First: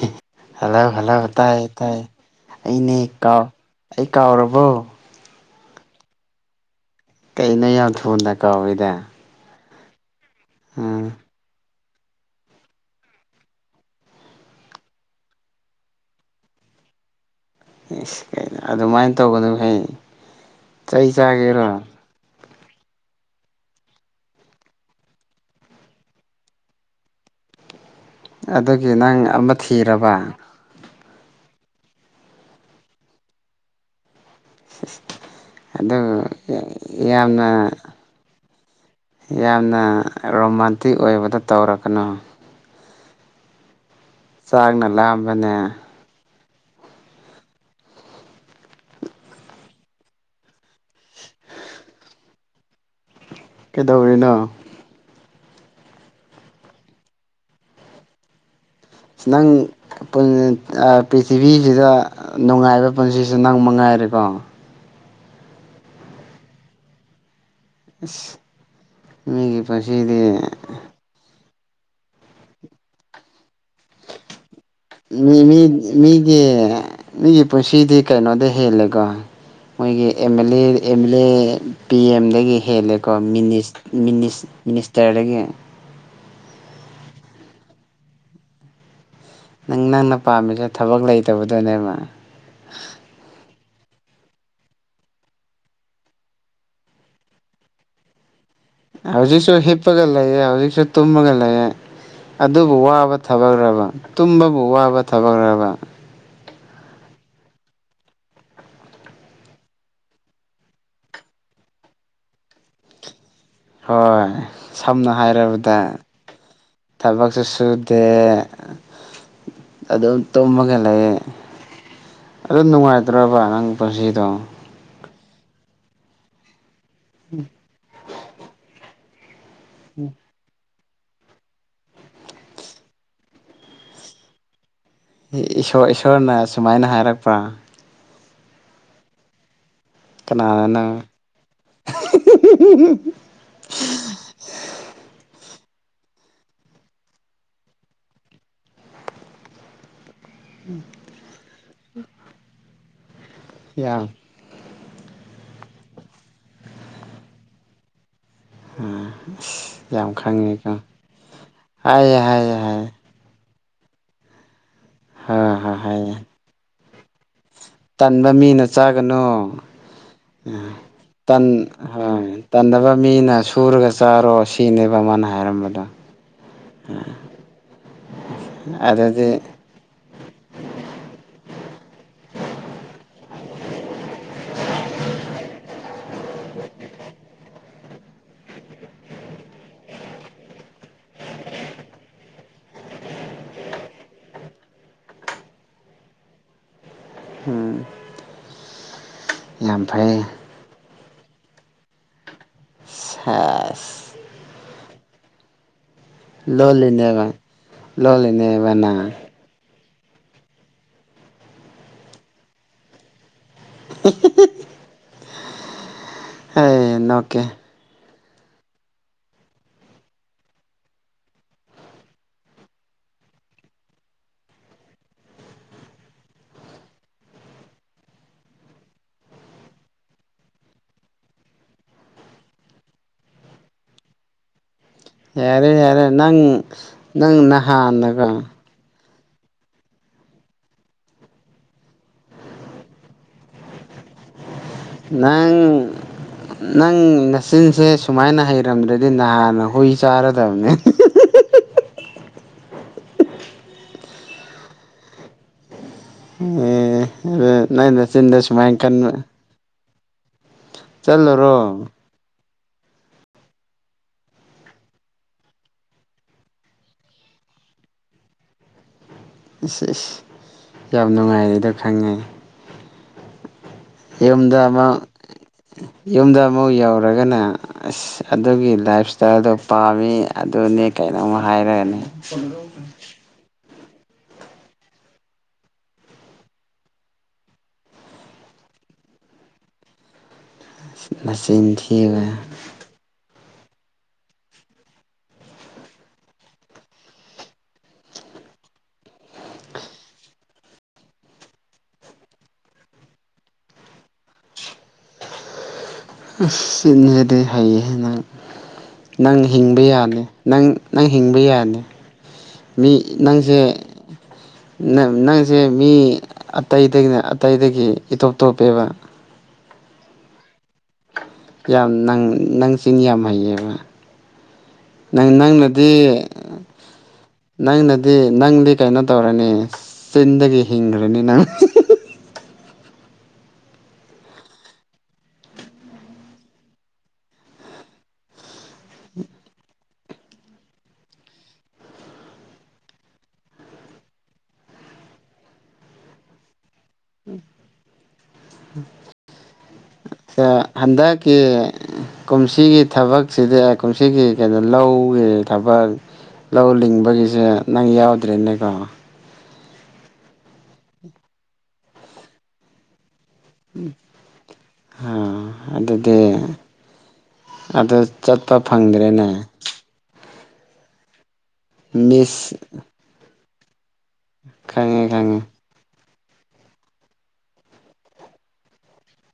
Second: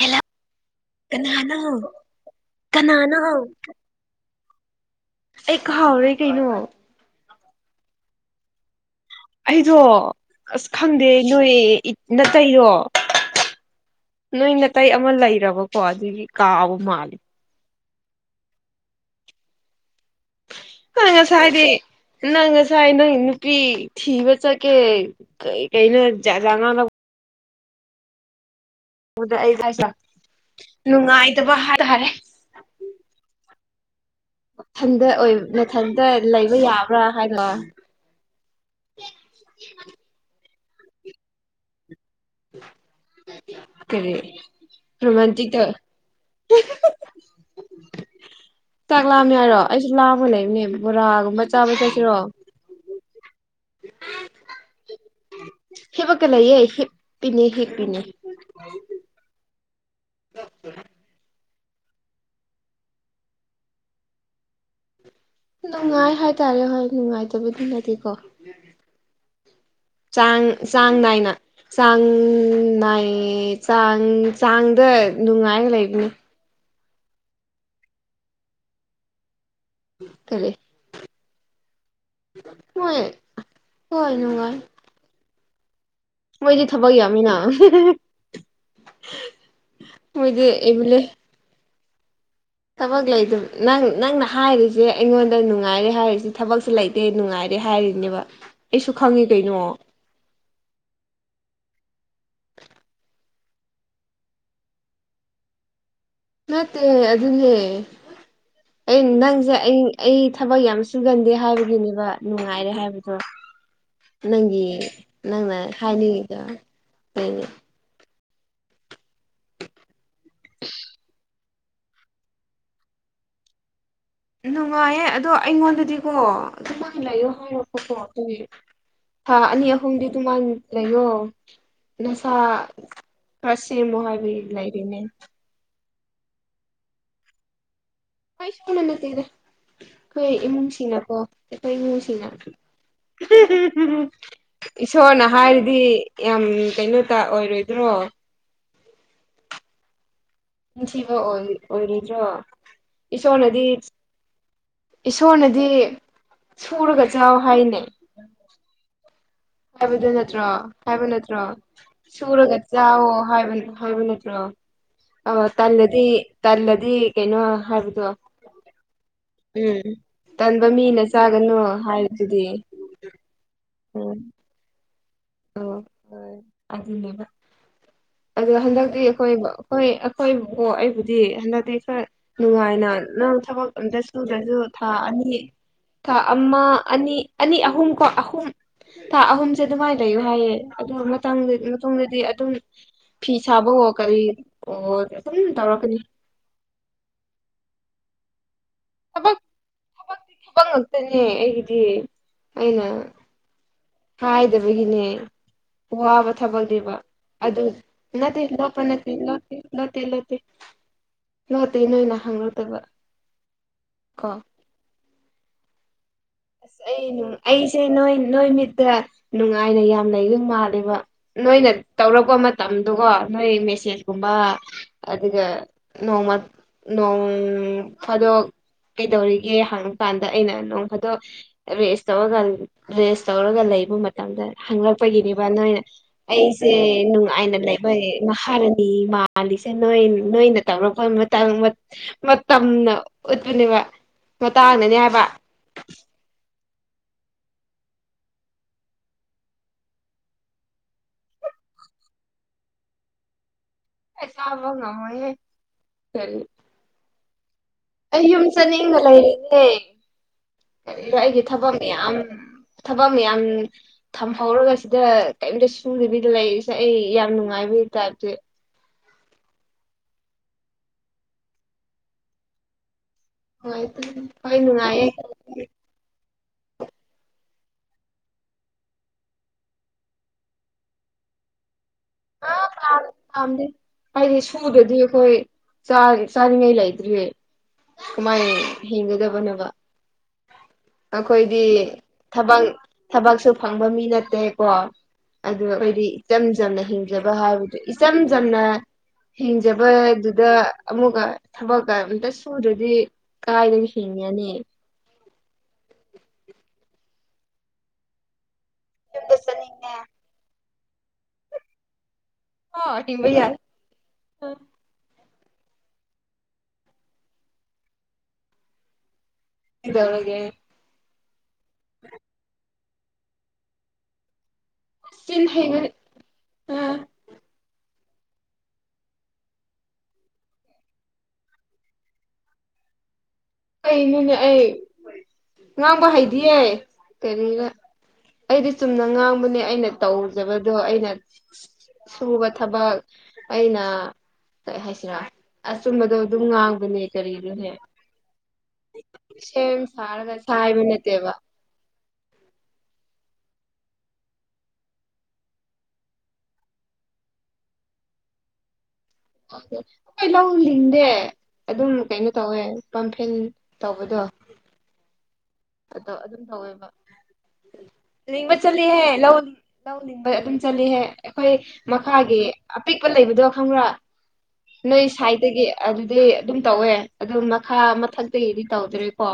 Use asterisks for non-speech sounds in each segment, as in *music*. ꯍꯦꯜꯂ hello hello ꯀꯅꯥꯅꯣ ꯇꯥꯏ ꯇꯥꯏ ꯑꯅꯦ ꯀꯅꯥꯅꯣ ꯀꯥꯎ ꯑꯩ ꯀꯥꯎꯔꯕꯣ ꯑꯩ ꯀꯥꯎꯔꯦ ꯀꯩꯅꯣ ꯀꯩꯅꯣ ꯌꯥꯝ ꯊꯨꯗ ꯀꯥꯎꯏꯗ ꯑꯩꯗꯣ ꯑꯁ ꯈꯪꯗꯦ ꯎꯝ ꯅꯣꯏ ꯅꯇꯩꯔꯣ ꯅꯣꯏ ꯅꯥꯇꯩ ꯑꯃ ꯂꯩꯔꯕꯀꯣ ꯑꯗꯨꯒꯤ ꯀꯥꯎꯕ ꯃꯥꯂꯦ ꯑꯦ ꯀꯩꯅꯣ ꯑꯗꯨꯃꯥꯏꯟ ꯇꯧꯒꯅꯨꯍꯦ ꯆꯩ *unintelligible* ꯆꯥꯒꯦꯔꯣ ꯅꯪ ꯉꯁꯥꯏ ꯅꯪ ꯅꯨꯄꯤ ꯊꯤꯕ ꯆꯠꯀꯦ ꯀꯩ ꯀꯩꯅꯣ ꯖꯥꯠ ꯖꯥꯠ ꯉꯪ ꯑꯗꯨꯒꯤ ꯅꯪ ꯑꯃ ꯑꯩ ꯍꯥꯏꯁꯤꯔꯥ ꯊꯤꯔꯕ ꯅꯨꯡꯉꯥꯏꯇꯕ ꯍꯥꯏꯇꯥꯔꯦ ꯏꯊꯟꯗ ꯑꯣꯏ ꯅꯊꯟꯇ ꯂꯩꯕ ꯑꯗꯨꯒ ꯌꯥꯕ꯭ꯔꯥ ꯍꯥꯏꯅ ꯌꯥꯝꯅ ꯌꯥꯝꯅ ꯔꯣꯃꯥꯟꯇꯤꯛ ꯑꯣꯏꯕꯗ ꯇꯧꯔꯛꯀꯅꯨ ꯀꯔꯤ ꯆꯥꯡꯅ ꯂꯥꯝꯕꯅꯦ ꯔꯣꯃꯥꯟꯇꯤꯛꯇ ꯆꯥꯛ ꯂꯥꯝꯃꯦ ꯍꯥꯏꯔꯣ ꯑꯩꯁꯨ ꯂꯥꯝꯃꯥ ꯂꯩꯕꯅꯦ ꯕꯣꯔꯥꯒꯨꯝꯕ ꯆꯥꯕ ꯆꯠꯁꯤꯔꯣ ꯀꯩꯗꯧꯔꯤꯅꯣ ꯍꯤꯞꯄꯒ ꯂꯩꯌꯦ ꯍꯞꯄꯤꯅꯦ ꯍꯣꯞꯄꯤꯅꯤ ꯅꯪ ꯄ꯭ꯔꯤꯊꯤꯕꯤꯁꯤꯗ ꯅꯨꯡꯉꯥꯏꯕ ꯄꯨꯟꯁꯤꯁꯤ ꯅꯪ ꯃꯉꯥꯏꯔꯦꯀꯣ ꯅꯨꯡꯉꯥꯏ ꯍꯥꯏꯇꯥꯔꯦ ꯍꯣꯏ ꯅꯨꯡꯉꯥꯏ ꯐꯠꯇꯕꯨꯗꯤ ꯅꯦꯀꯣ ꯃꯤꯒꯤ ꯄꯨꯟꯁꯤꯗꯤ ꯆꯥꯡ ꯆꯥꯡ ꯅꯥꯏꯅ ꯆꯥꯡ ꯅꯥꯏꯌꯦ ꯆꯥꯡ ꯆꯥꯡꯗ ꯅꯨꯡꯉꯥꯏꯔ ꯂꯩꯕꯅꯦ ꯑꯩꯒꯤ ꯃꯤꯒꯤ ꯄꯨꯟꯁꯤꯗꯤ ꯀꯩꯅꯣꯗꯩ ꯍꯦꯜꯂꯦꯀꯣ ꯃꯣꯏꯒꯤ ꯑꯦꯝ ꯀꯔꯤ ꯑꯦꯜ ꯑꯦ ꯑꯦꯝꯂꯦ ꯄꯤ ꯑꯦꯝꯗꯒꯤ ꯃꯣꯏ ꯍꯦꯜꯂꯦꯀꯣ ꯍꯣꯏ ꯅꯨꯡꯉꯥꯏ ꯃꯤꯅꯤꯁꯇꯔꯗꯒꯤ ꯃꯣꯏꯗꯤ ꯊꯕꯛ ꯌꯥꯝꯃꯤꯅ ꯅꯪ ꯅꯪꯅ ꯃꯣꯏꯗꯤ ꯄꯥꯝꯃꯤꯁꯦ ꯑꯦꯕꯤꯂꯦ ꯊꯕꯛ ꯂꯩꯇꯕꯗꯨꯅꯦꯕ ꯊꯕꯛ ꯂꯩꯇꯕ ꯅꯪ ꯅꯪꯅ ꯍꯥꯏꯔꯤꯁꯦ ꯑꯩꯉꯣꯟꯗ ꯅꯨꯡꯉꯥꯏꯔꯦ ꯍꯥꯏꯔꯤꯁꯦ ꯊꯕꯛꯁꯦ ꯂꯩ ꯗꯦ ꯅꯨꯡꯉꯥꯏꯔꯦ ꯍꯥꯏꯔꯤꯅꯦꯕ ꯑꯩꯁꯨ ꯈꯪꯉꯤ ꯍꯧꯖꯤꯛꯁꯨ ꯀꯩꯅꯣ ꯍꯤꯞꯄꯒ ꯂꯩꯌꯦ ꯍꯧꯖꯤꯛꯁꯨ ꯇꯨꯝꯃꯒ ꯂꯩꯔꯦ ꯑꯗꯨꯕꯨ ꯋꯥꯕ ꯊꯕꯛꯔꯕ ꯇꯨꯝꯕꯕꯨ ꯋꯥꯕ ꯊꯕꯛꯔꯕ ꯅꯠꯇꯦ ꯑꯗꯨꯅꯦ *inaudible* ꯑꯩ ꯅꯪꯁꯦ ꯑꯩ ꯑꯩ ꯊꯕꯛ ꯌꯥꯝ ꯁꯨꯒꯟꯗꯦ ꯍꯥꯏꯕꯒꯤꯅꯦꯕ ꯅꯨꯡꯉꯥꯏꯔꯦ ꯍꯥꯏꯕꯗꯣ ꯍꯣꯏ ꯅꯪꯒꯤ ꯁꯝꯅ ꯅꯪꯅ ꯍꯥꯏꯔꯕꯗ ꯍꯥꯏꯅꯤꯡꯉꯤꯗꯣ ꯊꯕꯛꯁꯨ ꯀꯩꯅꯣ ꯁꯨꯗꯦ ꯑꯗꯨꯝ ꯇꯨꯝꯃꯒ ꯂꯩ ꯑꯗꯨ ꯅꯨꯡꯉꯥꯏꯇ꯭ꯔꯕ ꯅꯪ ꯄꯨꯟꯁꯤꯗꯣ ꯅꯨꯡꯉꯥꯏꯌꯦ ꯑꯗꯣ ꯑꯩꯉꯣꯟꯗꯗꯤꯀꯣ ꯑꯗꯨꯥꯏꯅ ꯂꯩꯌꯣ ꯍꯥꯏꯔꯛꯄꯀꯣ ꯑꯗꯨ ꯊꯥ ꯑꯅꯤ ꯑꯍꯨꯝꯗꯤ ꯑꯗꯨꯃꯥꯟ ꯂꯩꯌꯣ ꯅꯁꯥ ꯈꯔ ꯁꯦꯝꯃꯣ ꯍꯥꯏꯕꯩ ꯂꯩꯔꯤꯅꯦ ꯏꯁꯣꯔ ꯏꯁꯣꯔꯅ ꯁꯨꯃꯥꯏꯅ ꯍꯥꯏꯔꯛꯄ꯭ꯔꯥ ꯏꯁꯣꯔꯅ ꯅꯠꯇꯦꯗ ꯑꯩꯈꯣꯏ ꯀꯅꯥꯅꯅꯣ ꯏꯃꯨꯡꯁꯤꯡꯅꯀꯣ ꯑꯩꯈꯣꯏ ꯏꯃꯨꯡꯁꯤꯡꯅ ꯏꯁꯣꯔꯅ ꯍꯥꯏꯔꯗꯤ ꯌꯥꯝ ꯀꯩꯅꯣꯇꯧ ꯑꯣꯏꯔꯣꯏꯗ꯭ꯔꯣ ꯆꯤꯟꯊꯤꯕ ꯑꫭꯏ ꯑꯣꯏꯔꯣꯏꯗ꯭ꯔꯣ ꯏꯁꯣꯔꯅꯗꯤ ꯌꯥꯝ ꯏꯁꯣꯔꯅꯗꯤ ꯁꯨꯔꯒ ꯆꯥꯎ ꯍꯥꯏꯅꯦ ꯎꯝ꯫ ꯍꯥꯏꯕꯗꯨ ꯅꯠꯇ꯭ꯔꯣ ꯍꯥꯏꯕ ꯅꯠꯇ꯭ꯔꯣ ꯍꯥꯏꯌꯦ ꯍꯥꯏꯌꯦ ꯁꯨꯔꯒ ꯍꯥꯏꯌꯦ ꯆꯥꯋꯣ ꯍꯥꯏꯕ ꯍꯥꯏꯕ ꯅꯠ ꯇ꯭ꯔꫭ ꯑꯣ ꯍꯣꯏ ꯍꯣꯏ ꯇꯜꯂꯗꯤ ꯍꯥꯏꯌꯦ ꯇꯜꯂꯗꯤ ꯀꯩꯅꯣ ꯍꯥꯏꯕ ꯇꯟꯕ ꯃꯤꯅ ꯆꯥꯒꯅꯨ ꯎꯝ꯫ ꯎ ꯇꯟꯕ ꯃꯤꯅ ꯇꯟ ꯆꯥꯒꯅꯨ ꯑꯥ ꯍꯥꯏꯕꯗꯨꯗꯤ ꯇꯟꯗꯕ ꯃꯤꯅ ꯁꯨꯔꯒ ꯎꯝ ꯆꯥꯔꯣ ꯁꯤ *unintelligible* ꯅꯦꯕ ꯃꯥꯅ ꯑꯣ ꯍꯥꯏꯔꯝꯕꯗꯣ ꯍꯣꯏ ꯑꯗꯨꯅꯦꯕ ꯑꯗꯣ ꯍꯟꯗꯛꯇꯤ ꯑꯩꯈꯣꯏ ꯑꯗꯨꯗꯤ ꯍꯣꯏ ꯑꯩꯈꯣꯏꯕꯨꯀꯣ ꯑꯩꯕꯨꯗꯤ ꯍꯟꯗꯛꯇꯤ ꯈꯔ ꯅꯨꯡꯉꯥꯏꯅ ꯅꯪ ꯊꯕꯛ ꯑꯃꯇꯁꯨꯗ꯭ꯔꯁꯨ ꯊꯥ ꯑꯅꯤ ꯊꯥ ꯑꯃ ꯑꯅꯤ ꯑꯅꯤ ꯑꯍꯨꯝ ꯀꯣ ꯑꯍꯨꯝ ꯊꯥ ꯑꯍꯨꯝꯁꯦ ꯑꯗꯨꯃꯥꯏꯅ ꯂꯩꯌꯨ ꯍꯥꯏꯌꯦ ꯑꯗꯨ ꯃꯇꯝ ꯃꯇꯨꯡꯗꯗꯤ ꯑꯗꯨꯝ ꯐꯤ ꯁꯥꯕ ꯑꯣ ꯀꯔꯤ ꯑꯣ ꯑꯗꯨꯝ ꯇꯧꯔꯛꯀꯅꯤ꯫ ꯎꯝ꯫ ꯊꯕꯛ ꯌꯥꯝ ꯐꯩꯌꯦ ꯫ ꯑꯥꯄꯪ ꯉꯛꯇꯅꯦ ꯑꯩꯒꯤꯗꯤ ꯑꯩꯅ ꯍꯦꯁ ꯍꯥꯏꯗꯕꯒꯤꯅꯦ ꯋꯥꯕ ꯊꯕꯛꯅꯕ ꯂꯣꯜꯂꯤꯅꯦꯕ ꯑꯗꯨ ꯅꯠꯇꯦ ꯂꯣꯜꯂꯤꯅꯦꯕ ꯂꯣꯞꯄ ꯅꯪ ꯅꯠꯇꯦ ꯂꫭꯠꯇꯦ ꯂꫭꯠꯇꯦ ꯂꫭꯠꯇꯦ ꯂꫭꯠꯇꯦ ꯅꯣꯏꯅꯥ ꯍꯪꯉꯛꯇꯥꯕ *unintelligible* ꯑꯩ ꯅꯨꯡ ꯑꯩꯁꯦ ꯅꯣꯏ ꯅꯣꯏ ꯃꯤꯠꯇ ꯅꯨꯡꯉꯥꯏꯅ ꯌꯥꯝ ꯂꯩꯕ ꯃꯥꯜꯂꯦꯕ ꯅꯣꯏꯅ ꯇꯧꯔꯛꯄ ꯃꯇꯝꯗꯨꯒꯣ ꯅꯣꯏ ꯃꯦꯁꯦꯖꯀꯨꯝꯕ ꯑꯗꯨꯒ ꯅꯣꯡꯃ ꯅꯣꯡ ꯐꯗꯣꯛ ꯀꯩꯗꯧꯔꯤꯒꯦ ꯍꯪ ꯀꯥꯟꯗ ꯑꯩꯅ ꯅꯣꯡ ꯐꯥ ꯑꯗꯣ ꯔꯦꯁ ꯇꯧꯔꯒ ꯔꯦꯁ ꯇꯧꯔꯒ ꯂꯩꯕ ꯃ ꯇꯝꯗ ꯍꯪꯂꯛꯄꯒꯤꯅꯦꯕ ꯌꯥꯔꯦ ꯅꯣꯏꯅ ꯌꯥꯔꯦ ꯅꯪ ꯑꯩꯁꯦ ꯅꯪ ꯅꯨꯡꯉꯥꯏꯅ ꯂꯩꯕ ꯅꯍꯥꯟꯅꯀꯣ ꯃꯍꯥꯔꯥꯅꯤ ꯃꯥꯟ ꯃꯥꯟꯂꯤꯁꯦ ꯅꫭꯏ ꯅꯣꯏꯅ ꯇꯧꯔꯛꯄ ꯃꯇꯥꯡ ꯃꯇꯝꯅ ꯎꯠꯄꯅꯦꯕ ꯃꯇꯥꯡꯅ ꯅꯪ ꯅꯪ ꯅꯆꯤꯟꯁꯦ ꯁꯨꯃꯥꯏꯅ ꯍꯩꯔꯝꯗ꯭ꯔꯗꯤ ꯅꯍꯥꯟꯅ ꯍꯨꯏ ꯆꯥꯔꯗꯕꯅꯦ꯫ ꯑꯩ ꯆꯥꯕ ꯉꯥꯝꯃꫭꯏ ꯍꯦ *unintelligible* ꯑꯦ ꯑꯗꯨ ꯅꯪ ꯅꯥꯆꯤꯟꯗꯣ ꯌꯨꯝ ꯁꯨꯃꯥꯏ ꯀꯟꯕ ꯀꯔꯤꯅꫭ ꯑꯩꯒꯤ ꯊꯕꯛ ꯆꯠꯂꯨꯔꯣ ꯃꯌꯥꯝ ꯊꯕꯛ ꯃꯌꯥꯝ ꯊꯝꯍꯧꯔꯒ ꯁꯤꯗ ꯀꯔꯤꯝꯇ ꯁꯨꯡꯗꯕꯤꯗ ꯂꯩꯔꯤꯁꯦ ꯑꯩ ꯌꯥꯝ ꯅꯨꯡꯉꯥꯏꯕꯒꯤ ꯇꯥꯏꯞꯇꯥ ꯏꯁ ꯏꯁ ꯌꯥꯝ ꯅꯨꯡꯉꯥꯏꯔꯦꯗ ꯈꯪꯉꯦ꯫ ꯅꯨꯡꯉꯥꯏꯇꯦ ꯍꯣꯏ ꯌꯨꯝꯗ ꯑꯃꯨꯛ ꯅꯨꯡꯉꯥꯏꯌꯦ ꯌꯨꯝꯗ ꯑꯃꯨꯛ ꯌꯧꯔꯒꯅ ꯑꯁ ꯑꯗꯨꯒꯤ ꯂꯥꯏꯞ ꯏꯁꯇꯥꯏꯜꯗꯣ ꯄꯥꯝꯃꯤ ꯑꯗꯨꯅꯤ ꯀꯩꯅꯣꯝ ꯍꯥꯏꯔꯛꯑꯅꯤ꯫ ꯄꯥꯛ ꯄꯥꯝꯗꯦ ꯍꯥꯏꯗꯤ ꯁꯨꯗꯔꯗꯤ ꯑꯩꯈꯣꯏ ꯆꯥꯅꯤꯡꯉꯩ ꯂꯩꯇ꯭ꯔꯤꯌꯦ꯫ ꯀꯃꯥꯏ ꯍꯤꯡꯒꯗꯕꯅꯣꯕ꯫ ꯑꯩꯈꯣꯏꯗꯤ ꯅꯆꯤꯟ ꯊꯤꯕ ꯊꯕꯛ ꯊꯕꯛꯁꯨ ꯐꯪꯕ ꯃꯤ ꯅꯠꯇꯦꯀꯣ ꯑꯗꯨꯒ ꯑꯩꯈꯣꯏꯗꯤ ꯏꯆꯝ ꯆꯝꯅ ꯍꯤꯡꯖꯕ ꯍꯥꯏꯕꯗꯨ ꯏꯆꯝ ꯆꯝꯅ ꯍꯤꯡꯖꯕ ꯑꯗꯨꯗ ꯑꯃꯨꯛꯀ ꯊꯕꯛꯀ ꯑꯝꯇ ꯁꯨꯗ꯭ꯔꯗꯤ ꯀꯥꯏꯗ ꯍꯤꯡꯉꯅꯤ꯫ ꯁꯤꯟꯅꯗꯤ ꯐꯩꯌꯦ ꯅꯪ ꯌꯨꯝꯗ ꯅꯪ ꯍꯤꯡꯕ ꯆꯠꯅꯤꯡꯉꯦ ꯌꯥꯅꯤ ꯅꯪ ꯅꯪ ꯍꯤꯡꯕ ꯌꯥꯅꯤ ꯃꯤ ꯍꯣꯏ ꯍꯤꯡꯕ ꯌꯥꯏ ꯅꯪꯁꯦ ꯅꯪ ꯅꯪꯁꯦ ꯃꯤ ꯑꯇꯩꯗꯒꯤꯅ ꯑꯇꯩꯗꯒꯤ ꯏꯇꯣꯞ ꯇꯣꯞꯄꯦꯕ ꯀꯩꯗꯧꯔꯒꯦ ꯌꯥꯝ ꯅꯪ ꯅꯪ ꯆꯅꯤ ꯌꯥꯝ ꯍꯩꯌꯦꯕ ꯅꯪ ꯆꯤꯟ ꯍꯩꯕ ꯅꯪꯅꯗꯤ ꯑ ꯅꯪꯅꯗꯤ ꯅꯪꯗꯤ ꯀꯩꯅꯣ ꯇꯧꯔꯅꯤ ꯆꯤꯟꯗꯒꯤ ꯍꯤꯡꯈ꯭ꯔꯅꯤ ꯅꯪ ꯀꯩꯅꯣꯅꯦ ꯑꯩ ꯉꯥꯡꯕ ꯍꯩꯗꯤꯌꯦ ꯀꯔꯤꯔ ꯑꯩꯗꯤ ꯆꯨꯝꯅ ꯉꯥꯡꯕꯅꯦ ꯑꯩꯅ ꯇꯧꯖꯕꯗꯣ ꯑꯩꯅ ꯁꯨꯕ ꯊꯕꯛ ꯑꯩꯅ ꯀꯩ ꯍꯥꯏꯁꯤꯔꯥ ꯑꯁ ꯆꯨꯝꯕꯗꯣ ꯑꯗꯨꯝ ꯉꯥꯡꯕꯅꯦ ꯀꯔꯤꯅꯣꯍꯦꯛ ꯁꯥꯔꯒ ꯁꯥꯏꯕ ꯍꯟꯗ ꯅꯠꯇꯦꯕ ꯀꯤ ꯀꯨꯝꯁꯤꯒꯤ ꯊꯕꯛꯁꯤꯗꯤ ꯀꯨꯝꯁꯤꯒꯤ ꯀꯩꯅꯣ ꯂꯧꯒꯤ ꯊꯕꯛ ꯂꯧ ꯂꯤꯡꯕꯒꯤꯁꯦ ꯅꯪ ꯌꯥꯎꯗ꯭ꯔꯦꯅꯦꯀꯣ ꯍꯣꯏ ꯂꯧ ꯂꯤꯡꯗꯦ ꯑꯗꯨꯝ ꯀꯩꯅꯣ ꯇꯧꯋꯦ ꯄꯝꯐꯦꯟ ꯇꯧꯕꯗꯣ ꯑ ꯑꯣ ꯑꯗꯨꯝ ꯇꯧꯋꯦꯕ ꯑꯗꯨ ꯅꯤꯡꯕ ꯆꯠꯄ ꯆꯠꯂꯤꯍꯦ ꯂꯧ ꯐꯪꯗ꯭ꯔꯦꯅꯦ ꯂꯧꯅꯤꯡꯕ ꯑꯗꯨꯝ ꯆꯠꯂꯤꯍꯦ ꯑꯩꯈꯣꯏ ꯃꯈꯥꯒꯤ ꯃꯤꯁ ꯑꯄꯤꯛꯄ ꯂꯩꯕꯗꯣ ꯈꯪꯕ꯭ꯔꯥ ꯈꯪꯉꯦ ꯅꯣꯏ ꯈꯪꯉꯦ ꯁꯥꯏꯇꯗꯤ ꯑꯗꯨꯗꯤ ꯑꯗꯨꯝ ꯇꯧꯋꯦ ꯑꯗꯨ ꯃꯈꯥ ꯃꯊꯛꯇꯒꯤꯗꯤ ꯇꯧꯗ꯭ꯔꯦꯀꯣ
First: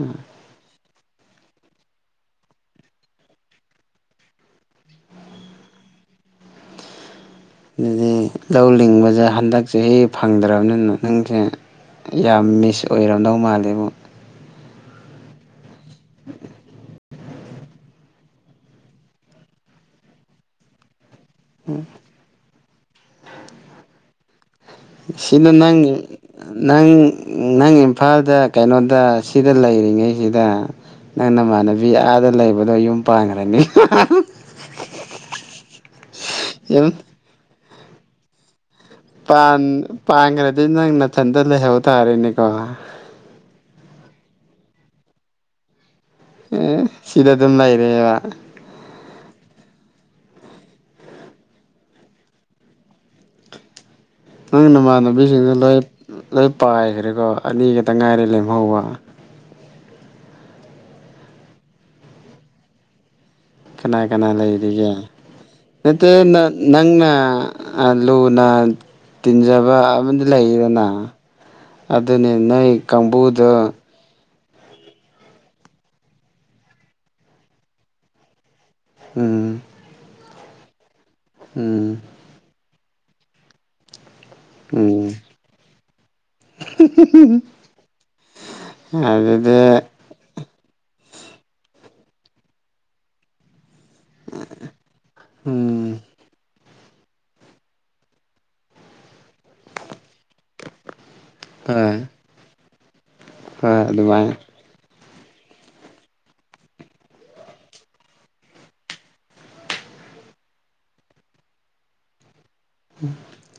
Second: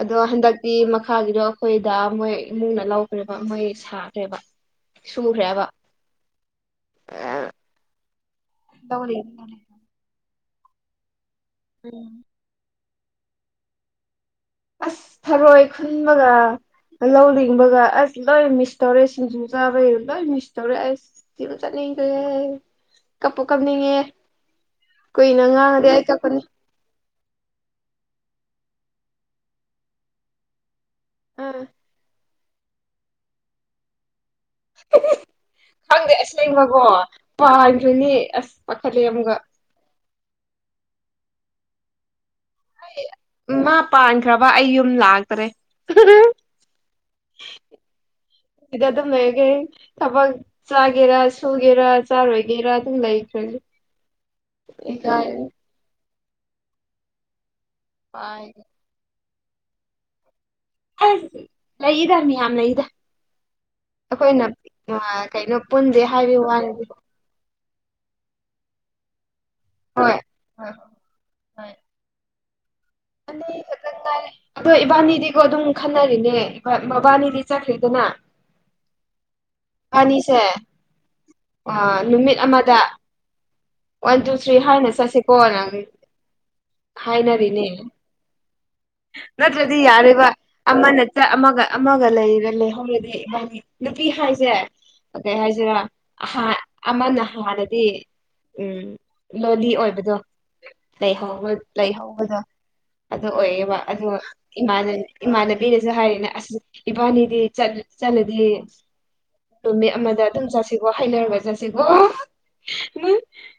ꯑꯗꯣ ꯍꯟꯗꯛꯇꯤ ꯃꯈꯥꯒꯤꯗꯣ ꯑꯩꯈꯣꯏꯗ ꯃꯣꯏ ꯏꯃꯨꯡꯅ ꯂꯧꯈ꯭ꯔꯦꯕ ꯃꯣꯏ ꯁꯥꯈ꯭ꯔꯦꯕ ꯁꯨꯈꯔꯦꯕ *unintelligible* ꯑꯗꯨꯗꯤ ꯂꯧ ꯂꯤꯡꯕꯁꯦ ꯍꯟꯗꯛꯁꯦ ꯍꯦꯛ ꯐꯪꯗ꯭ꯔꯕꯅꯤꯅ ꯅꯪꯁꯦ ꯌꯥꯝ ꯃꯤꯁ ꯑꯣꯏꯔꯝꯗꯧ ꯃꯥꯜꯂꯦ ꯑꯃꯛ ꯑꯁ ꯊꯔꯣꯏ ꯈꯨꯟꯕꯒ ꯂꯧ ꯂꯡꯕꯒ ꯑꯁ ꯂꯣꯏ ꯃꯤꯁ ꯇꯧꯔꯦ ꯁꯤꯡꯖꯨ ꯆꯥꯕꯩ ꯂꯣꯏ ꯃꯤꯁ ꯇꯧꯔꯦ ꯑꯁ ꯤꯕꯨ ꯆꯠꯅꯤꯡ ꯀꯦ ꯀꯞꯄ ꯀꯝꯅꯤꯡꯉꯦ ꯁꯤꯗ ꯅꯪ ꯅꯪ ꯅꯪ ꯏꯝꯐꯥꯜꯗ ꯀꯩꯅꯣꯗ ꯁꯤꯗ ꯂꯩꯔꯤꯉꯩꯁꯤꯗ ꯅꯪ ꯑꯥ ꯅꯃꯥꯟꯅꯕꯤ ꯑꯥꯗ ꯂꯩꯕꯗꯣ ꯌꯨꯝ ꯄꯥꯟꯈ꯭ꯔꯅꯤ ꯈꯪꯗꯦ ꯑꯁ ꯂꯩꯕꯒꯣ ꯌꯨꯝ ꯄꯥꯏꯗ꯭ꯔꯣꯏꯅꯦ ꯑꯁ ꯄꯥꯈꯠꯂꯦ ꯑꯃꯨ ꯄꯥꯟ ꯄꯥꯟꯈ꯭ꯔꯗꯤ ꯅꯪ ꯅꯥꯊꯟꯗ ꯂꯩꯍꯧ ꯇꯥꯔꯅꯤꯀꯣ ꯃꯥ ꯄꯥꯟꯈ꯭ꯔꯕ ꯑꯩ ꯌꯨꯝ ꯂꯥꯛꯇꯔꯦ ꯑꯦ ꯁꯤꯗ ꯑꯗꯨꯝ ꯂꯩꯔꯦꯕ ꯁꯤꯗꯗꯨꯝ ꯂꯩꯔꯒꯦ ꯊꯕꯛ ꯆꯥꯒꯦꯔꯥ ꯁꯨꯒꯦꯔꯥ ꯆꯥꯔꯣꯏꯒꯦꯔꯥ ꯑꯗꯨꯝ ꯂꯩꯈ꯭ꯔꯗꯤ ꯅꯪꯒꯤ ꯅꯃꯥꯟꯅꯕꯤꯁꯤꯡꯗ ꯂꯣꯏ ꯂꯣꯏ ꯄꯥꯏꯈ꯭ꯔꯦꯀꯣ ꯑꯅꯤ ꯈꯛꯇ ꯉꯥꯏꯔꯦ ꯄꯥꯏꯗꯦ ꯂꯦꯝꯍꯧꯕ ꯑꯁ ꯂꯩꯗ ꯃꯤꯌꯥꯝ ꯂꯩꯗ ꯀꯅꯥ ꯀꯅꯥ ꯑꯩꯈꯣꯏꯅ ꯂꯩꯔꯤꯒꯦ ꯀꯩꯅꯣ ꯄꯨꯟꯗꯦ ꯅꯠꯇ ꯍꯥꯏꯕꯒꯤ ꯋꯥꯅꯤꯗꯤ ꯅꯪꯅ ꯂꯨꯅ ꯇꯤꯟꯖꯕ ꯍꯣꯏ ꯑꯃꯗꯤ ꯍꯣꯏ ꯂꯩꯗꯅ ꯍꯣꯏ ꯑꯗꯨꯅꯤ ꯅꯩ ꯑꯅꯤ ꯀꯥꯡꯕꯨꯗ ꯑꯗꯣ ꯏꯕꯥꯅꯤꯗꯤꯒꯣ ꯑꯗꯨꯝ ꯈꯟꯅꯔꯤꯅꯦ ꯃꯕꯥꯅꯤꯗꯤ ꯆꯠꯈ꯭ꯔꯦꯗꯅ ꯎꯝ ꯢꯕꯟꯅꯤꯁꯦ ꯑ ꯎꯝ ꯅꯨꯃꯤꯠ ꯑꯃꯗ ꯋꯥꯟ ꯇꯨ ꯊ꯭ꯔꯤ ꯍꯥꯏꯅ ꯎꯝ ꯆꯠꯁꯤꯀꯣ ꯅ ꯍꯥꯏꯅꯔꯤꯅꯦ ꯑꯗꯨꯗꯤ ꯅꯠꯇ꯭ꯔꯗꯤ ꯌꯥꯔꯦꯕ ꯑꯃꯅ ꯑꯃꯒ ꯑꯃꯒ ꯂꯩꯔ ꯂꯩꯍꯧꯔꯗꯤ ꯅꯨꯄꯤ ꯍꯥꯏꯁꯦ ꯀꯩ ꯍꯥꯏꯁꯤꯔ ꯎꯝ ꯑꯃꯅ ꯍꯥꯟꯔꯗꯤ ꯎꯝ ꯂꯣꯂꯤ ꯑꯣꯏꯕꯗꯣ ꯂꯩꯍꯧꯕ ꯍꯣꯏ ꯂꯩꯍꯧꯕꯗꯣ ꯑꯗꯨ ꯑꯣꯏꯌꯦꯕ ꯍꯣꯏ ꯑꯗꯨ ꯑꯗꯨꯃꯥꯏꯅ ꯏꯃꯥꯟꯅꯕꯤ ꯏꯃꯥꯟꯅꯕꯤꯗꯨꯗ ꯍꯥꯏꯔꯤꯅꯦ ꯑꯁ ꯏꯕꯥꯅꯤꯗꯤ ꯆꯠꯂꯗꯤ꯫ ꯅꯨꯃꯤꯠ ꯑꯃꯗ ꯑꯗꯨꯝ ꯆꯠꯁꯤꯒꯣ ꯍꯩꯅꯔꯒ ꯆꯠꯁꯤꯀꯣ꯫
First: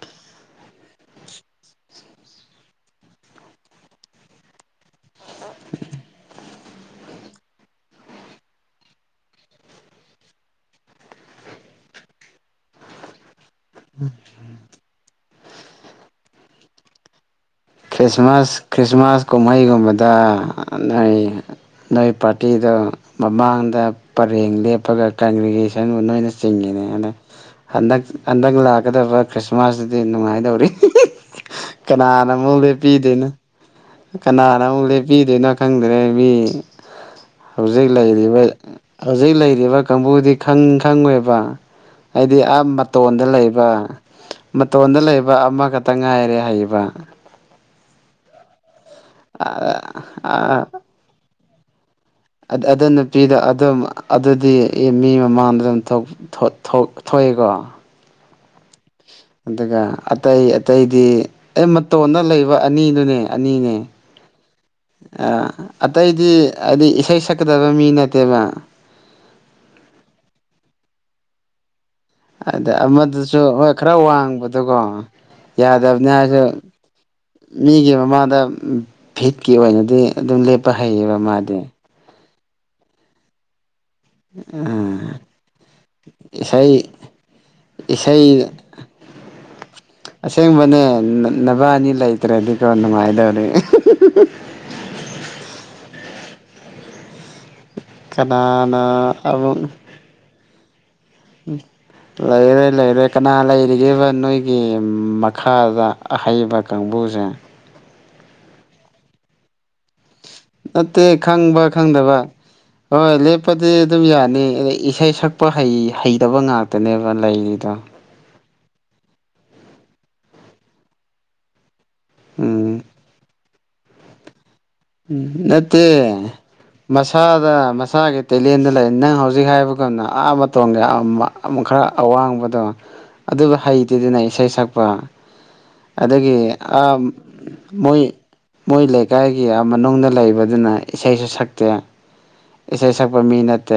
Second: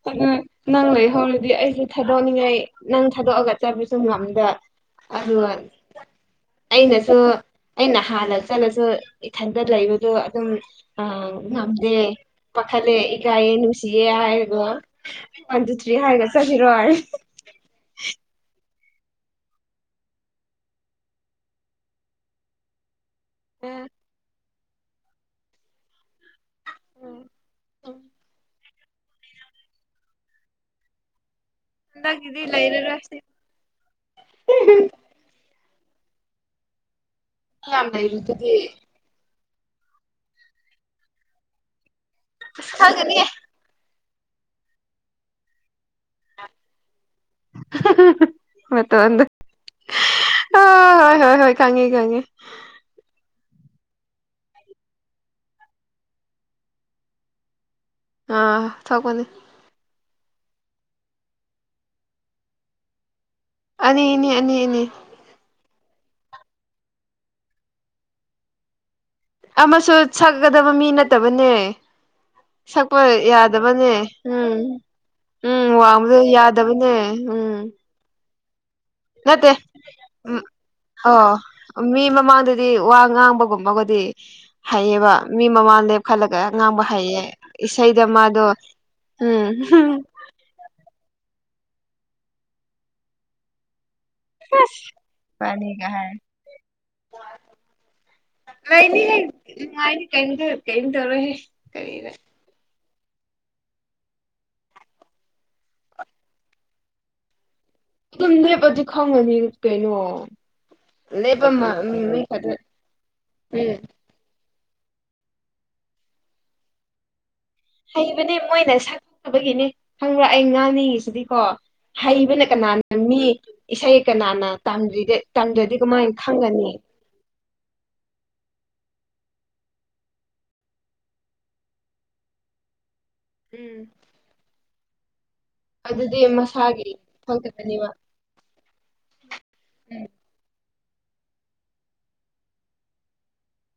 ꯑꯗꯨ꯫ ꯅꯪ ꯂꯩꯍꯧꯔꯗꯤ ꯑꯩꯁꯨ ꯊꯥꯗꯣꯛꯅꯤꯡꯉꯥꯏ ꯅꯪ ꯊꯥꯗꯣꯛꯑꯒ ꯆꯠꯄꯁꯨ ꯉꯝꯗ꯫ ꯑꯗꯨꯒ ꯑꯩꯅꯁꯨ꯫ ꯑꯩꯅ ꯍꯥꯟꯅ ꯆꯠꯂꯁꯨ ꯏꯊꯟꯗ ꯂꯩꯕꯗꯣ ꯑꯗꯨꯝ ꯉꯝꯗꯦ꯫ ꯄꯥꯈꯠꯂꯦ ꯏꯀꯥꯏꯌꯦ ꯅꯨꯡꯁꯤꯌꯦ ꯍꯥꯏꯔꯒ ꯋꯥꯟ ꯇꯨ ꯊ꯭ꯔꯤ ꯍꯥꯏꯔꯒ ꯆꯠꯈꯤꯔꯣ꯫ ꯈ꯭ꯔꯤꯁꯃꯥꯁ ꯈ꯭ꯔꯤꯁꯃꯥꯁ ꯀꯨꯝꯍꯩꯒꯨꯝꯕꯗ ꯅꯣꯏ꯫ ꯅꯣꯏ ꯄꯥꯔꯇꯤꯗꯣ ꯃꯃꯥꯡꯗ ꯄꯔꯦꯡ ꯂꯦꯞꯄꯒ ꯀꯪꯒ꯭ꯔꯦꯒꯦꯁꯟꯕꯨ ꯅꯣꯏꯅ꯫ ꯆꯤꯡꯉꯤꯅꯦ ꯑꯗꯨ ꯍꯟꯗꯛ ꯍꯟꯗꯛ ꯂꯥꯛꯀꯗꯕ꯫ ꯈ꯭ꯔꯤꯁꯃꯥ ꯁꯇꯗꯤ ꯅꯨꯡꯉꯥꯏꯗꯧꯔꯤ ꯀꯟꯅꯅ꯫ ꯍꯟꯗꯛꯀꯤꯗꯤ ꯑꯃꯨꯛ ꯂꯩꯔꯔꯣꯏ ꯁꯤ ꯂꯦꯞꯄꯤꯗꯣꯏꯅꯣ ꯀꯅꯥꯅ ꯑꯃꯨꯛ ꯂꯦꯞꯄꯤꯗꯣꯏꯅꯣ ꯈꯪꯗ꯭ꯔꯦ ꯃꯤ꫰꫰ ꯌꯥꯝ ꯍꯧꯖꯤꯛ ꯂꯩꯔꯤꯕ꯫ ꯂꯩꯔꯤꯗꯨꯗꯤ ꯍꯧꯖꯤꯛ ꯂꯩꯔꯤꯕ ꯀꯥꯡꯕꯨꯗꯤ ꯈꯪ ꯈꯪꯉꯣꯏꯕ ꯍꯥꯏꯗꯤ ꯑ ꯈꯪꯒꯅꯤ ꯃꯇꯣꯟꯗ ꯂꯩ ꯕ ꯃꯇꯣꯟꯗ ꯂꯩꯕ ꯑꯃꯈꯛꯇ ꯉꯥꯏꯔꯦ ꯍꯥꯏꯌꯦꯕ꯫ ꯃꯇꯣꯟꯗ꯫ *unintelligible* ꯑ ꯍꯣꯏ ꯍꯣꯏ ꯈꯪꯉꯦ ꯈꯪꯉꯦ꯫ ꯑꯗꯨ ꯅꯨꯄꯤꯗꯣ ꯑꯗꯨꯝ ꯑꯗꯨꯗꯤ ꯃꯤ ꯃꯃꯥꯡꯗ ꯑꯗꯨꯝ ꯊꯣꯛ꯫ ꯊꯣ ꯊꯣ ꯊꯣꯛꯑꯦꯀꯣ꯫ ꯑꯥ ꯊꯣꯛꯄꯅꯤ꯫ ꯑꯗꯨꯒ ꯑꯇꯩ ꯑꯇꯩꯗꯤ ꯑꯩ ꯃꯇꯣꯟꯗ ꯂꯩꯕ ꯑꯅꯤꯗꯨꯅꯦ꯫ ꯆꯅꯤꯅꯦ꯫ ꯑꯅꯤꯅꯤ ꯑꯅꯤ ꯑꯅꯤ ꯑꯥ ꯑꯇꯩꯗꯤ ꯍꯥꯏꯗꯤ ꯏꯁꯩ ꯁꯛꯀꯗꯕ ꯃꯤ ꯅꯠꯇꯦꯗꯅ꯫ ꯑꯃꯁꯨ ꯁꯛꯒꯗꯕ ꯃꯤ ꯅꯠꯇꯕꯅꯦ꯫ ꯑꯗ ꯁꯛꯄ ꯑꯃꯗꯨꯁꯨ ꯍꯣꯏ ꯌꯥꯗꯕꯅꯦ ꯈꯔ ꯎꯝ ꯋꯥꯡꯕꯗꯨꯀꯣ꯫ ꯎꯝ ꯌꯥꯗꯕꯅꯤ ꯋꯥꯡꯕꯗꯣ ꯍꯥꯏꯔꯁꯨ ꯌꯥꯗꯕꯅꯦ ꯎꯝ ꯃꯤꯒꯤ ꯃꯃꯥꯡꯗ ꯎꯝ꯫ ꯐꯤꯠꯀꯤ ꯅꯠꯇꯦ ꯑꯣꯏꯅꯗꯤ ꯑꯗꯨꯝ ꯎꯝ ꯂꯦꯞꯄ ꯍꯩꯌꯦꯕ ꯑꯣ ꯃꯥꯗꯤ꯫ ꯃꯤ ꯃꯃꯥꯡꯗꯗꯤ ꯋꯥ ꯉꯥꯡꯕꯒꯨꯝꯕꯒꯗꯤ꯫ ꯍꯩꯌꯦꯕ ꯃꯤ ꯃꯃꯥ ꯂꯦꯞꯈꯠꯂꯒ ꯑꯉꯥꯡꯕ ꯏꯁꯩ ꯍꯩꯌꯦ ꯏꯁꯩꯗ ꯏꯁꯩ ꯃꯥꯗꯣ꯫ ꯎꯝ꯫ ꯑꯁꯦꯡꯕꯅꯦ ꯅꯕꯥꯅꯤ ꯂꯩꯇ꯭ꯔꯗꯤꯀꯣ ꯅꯨꯡꯉꯥꯏꯗꯧꯅꯤ꯫ ꯇꯥꯅꯤꯡꯉꯦ ꯍꯥꯏꯅꯤ꯫ ꯀꯅꯥꯅ ꯂꯩꯅꯤꯍꯦ ꯑꯃꯨꯛ ꯅꯨꯡꯉꯥꯏꯅꯤ ꯀꯩꯝꯒ ꯀꯩꯝꯇꯧꯔꯣꯏꯍꯦ꯫ *inaudible* ꯂꯩꯔꯦ ꯂꯩꯔꯦ ꯀꯅꯥ ꯂꯩꯔꯤꯒꯦꯕ ꯅꯣꯏꯒꯤ ꯃꯈꯥꯗ ꯑꯍꯩꯕ ꯀꯥꯡꯕꯨꯁꯦ꯫ ꯑꯗꯨꯨꯝ ꯂꯦꯄꯔꯗꯤ ꯈꯪꯉꯅꯤ ꯀꯩꯅꯣ꯫ ꯅꯠꯇꯦ ꯂꯦꯞꯄ ꯈꯪꯕ ꯃ ꯈꯪꯗꯕ ꯃꯤ ꯈꯛꯇ ꯍꯣꯏ ꯂꯦꯞꯄꯗꯤ ꯎꯝ ꯑꯗꯨꯝ ꯌꯥꯅꯤ ꯑꯗ ꯏꯁꯩ ꯁꯛ ꯁꯛꯄ ꯍꯩ ꯍꯩꯔꯕ ꯉꯥꯛꯇꯅꯦꯕ ꯂꯩꯔꯤꯗꯣ꯫ ꯍꯩꯕꯅꯦ ꯃꯣꯏꯅ ꯁꯛꯇꯕꯒꯤꯅꯦ ꯈꯪꯕ꯭ꯔꯥ ꯑꯩ ꯉꯥꯡꯅꯤꯡꯉꯤꯁꯤꯗꯤꯀꯣ꯫ ꯍꯩꯕꯅꯦ ꯎꯝ ꯀꯅꯥꯅ ꯃꯤ ꯏꯁꯩ ꯀꯅꯥꯅ꯫ ꯇꯝꯕꯤꯗꯦ ꯎꯝ ꯇꯥꯝꯗꯔꯥꯗꯤ ꯀꯃꯥꯏꯅ ꯅꯠꯇꯦ ꯈꯪꯒꯅꯤ꯫ ꯃꯁꯥꯗ ꯃꯁꯥꯒꯤ ꯇꯦꯂꯦꯟꯗ ꯂꯩ ꯅꯪ ꯍꯧꯖꯤꯛ ꯍꯥꯏꯕꯒꯨꯝꯅ ꯑꯥ ꯃꯇꯣꯡꯒꯤ ꯑꯃ ꯑꯃ ꯈꯔ ꯑꯋꯥꯡꯕꯗꯣ ꯑꯗꯨ ꯎꯝ ꯍꯩꯇꯦꯗꯅ ꯏꯁꯩ ꯁꯛꯄ꯫ ꯑꯗꯨꯗꯤ ꯑꯗꯒꯤ ꯃꯁꯥꯒꯤ ꯑꯥ ꯊꯣꯛꯇꯕꯅꯦꯕ ꯃꯣꯏ꯫ ꯃꯣꯏ ꯂꯩꯀꯥꯏꯒꯤ ꯃꯅꯨꯡꯗ ꯂꯩꯕꯗꯨꯅ ꯏꯁꯩꯁꯨ ꯁꯛꯇꯦ꯫ ꯏꯁꯩ ꯁꯛꯄ ꯃꯤ ꯅꯠꯇꯦ꯫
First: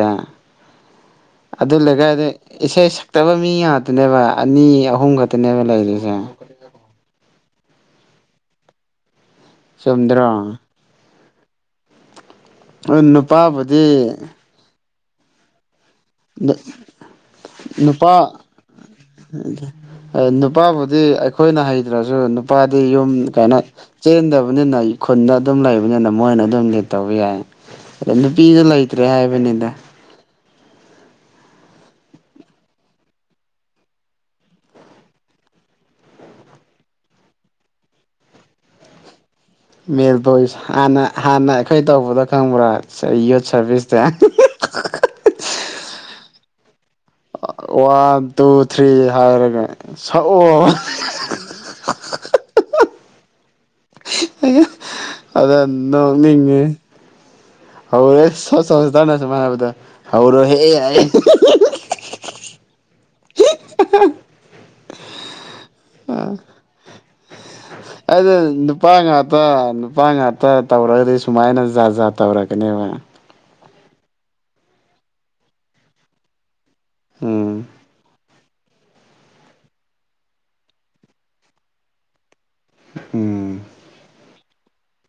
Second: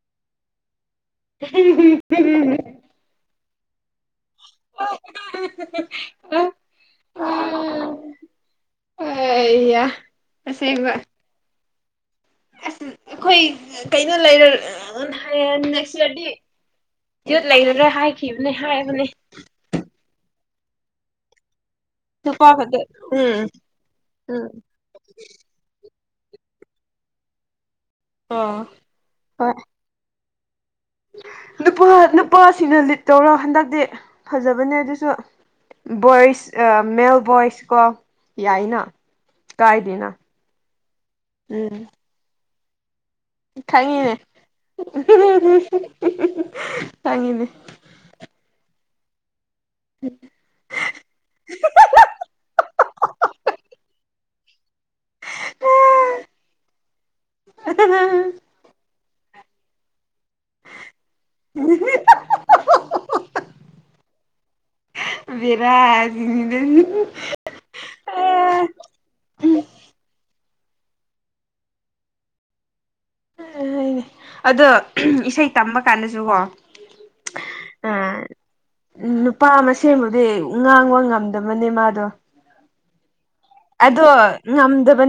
ꯑꯗꯨ ꯂꯩꯀꯥꯏꯗ ꯏꯁꯩ ꯁꯛꯇꯕ ꯃꯤ ꯉꯥꯛꯇꯅꯦꯕ ꯑꯅꯤ ꯑꯍꯨꯝ ꯈꯛꯇꯅꯦꯕ ꯂꯩꯔꯤꯁꯦ꯫ ꯑꯥ ꯑꯥꯌꯥ ꯆꯨꯝꯗ꯭ꯔꯣ ꯑꯁꯦꯡꯕ ꯑꯁ ꯑꯩꯈꯣꯏ ꯀꯩꯅꯣ ꯅꯨꯄꯥꯕꯨꯗꯤ ꯂꯩꯔ ꯑ ꯑꯗꯨ ꯍꯥꯏꯌꯦꯦ ꯅꯦꯛꯁ ꯌꯥꯔꯗꯤ ꯀꯤꯌꯨꯠꯂꯩꯔꯔꯣꯏ ꯍꯥꯏꯈꯤꯕꯅꯦ ꯍꯥꯏꯕꯅꯦ ꯑꯗ ꯅꯨꯄꯥꯕꯨꯗꯤ ꯑꯩꯈꯣꯏꯅ ꯍꯩꯇ꯭ꯔꯁꯨ ꯅꯨꯄꯥ ꯅꯨꯄꯥꯗꯤ ꯈꯛꯇ ꯌꯨꯝ ꯎꯝ ꯀꯩꯅꯣ ꯎꯝ ꯆꯦꯟꯗꯕꯅꯤꯅ ꯈꯨꯟꯗ ꯑꯗꯨꯝ ꯂꯩꯕꯅꯤꯅ ꯃꯣꯏꯅ ꯑꯗꯨꯝ ꯂꯤꯠ ꯇꯧꯕ ꯌꯥꯏ ꯑꯗ ꯑꯣ ꯅꯨꯄꯤꯁꯨ ꯂꯩꯇ꯭ꯔꯦ ꯍꯣꯏ ꯍꯥꯏꯕꯅꯤꯗ ꯅꯨꯄꯥ ꯅꯨꯄꯥꯁꯤꯡꯅ ꯂꯤꯠ ꯇꯧꯔꯣ ꯍꯟꯗꯛꯇꯤ ꯐꯖꯕꯅꯦ ꯑꯗꯨꯁꯨ ꯕꯣꯏꯁ ꯃꯦꯜ ꯕꯣꯏꯁ ꯀꯣ ꯌꯥꯏꯅ ꯀꯥꯏꯗꯦꯅ ꯃꯦꯜ ꯕꯣꯏꯁ ꯍꯥꯟꯅ ꯍꯥꯟꯅ ꯎꯝ ꯑꯩꯈꯣꯏ ꯇꯧꯕꯗ ꯈꯪꯕ꯭ꯔꯥ ꯆꯩ ꯈꯪꯉꯤꯅꯦ ꯈꯪꯉꯤꯅꯦ ꯋꯥꯟ ꯇꯨ ꯊ꯭ꯔꯤ ꯍꯥꯏꯔꯒ ꯁꯛꯑꯣ ꯑꯗ ꯅꯣꯛꯅꯤꯡꯉꯦ ꯍꯧꯔꯦ ꯁꯣ ꯁꯁꯊꯅ ꯁꯨꯃꯥꯏ ꯍꯥꯏꯕꯗ ꯍꯧꯔꯣ ꯍꯦ ꯍꯥ *unintelligible* ꯕꯦꯔꯥꯅꯤ ꯅꯪ ꯑꯩꯗ ꯅꯨꯄꯥ ꯉꯥꯛꯇ ꯅꯨꯄꯥ ꯉꯥꯛꯇ ꯇꯧꯔꯒꯗꯤ ꯁꯨꯃꯥꯏꯅ ꯖꯥꯠ ꯖꯥꯠ ꯇꯧꯔꯛꯀꯅꯦꯕ ꯑꯗꯣ ꯏꯁꯩ ꯇꯝꯕ ꯀꯥꯟꯗꯁꯨꯀꯣ ꯎꯝ ꯑ ꯅꯨꯄꯥ ꯃꯁꯦꯝꯕꯨꯗꯤ ꯉꯥꯡꯕ ꯉꯝꯗꯕꯅꯦ ꯃꯥꯗꯣ ꯎꯝ ꯑꯗꯣ ꯉꯝꯗꯕꯅꯦ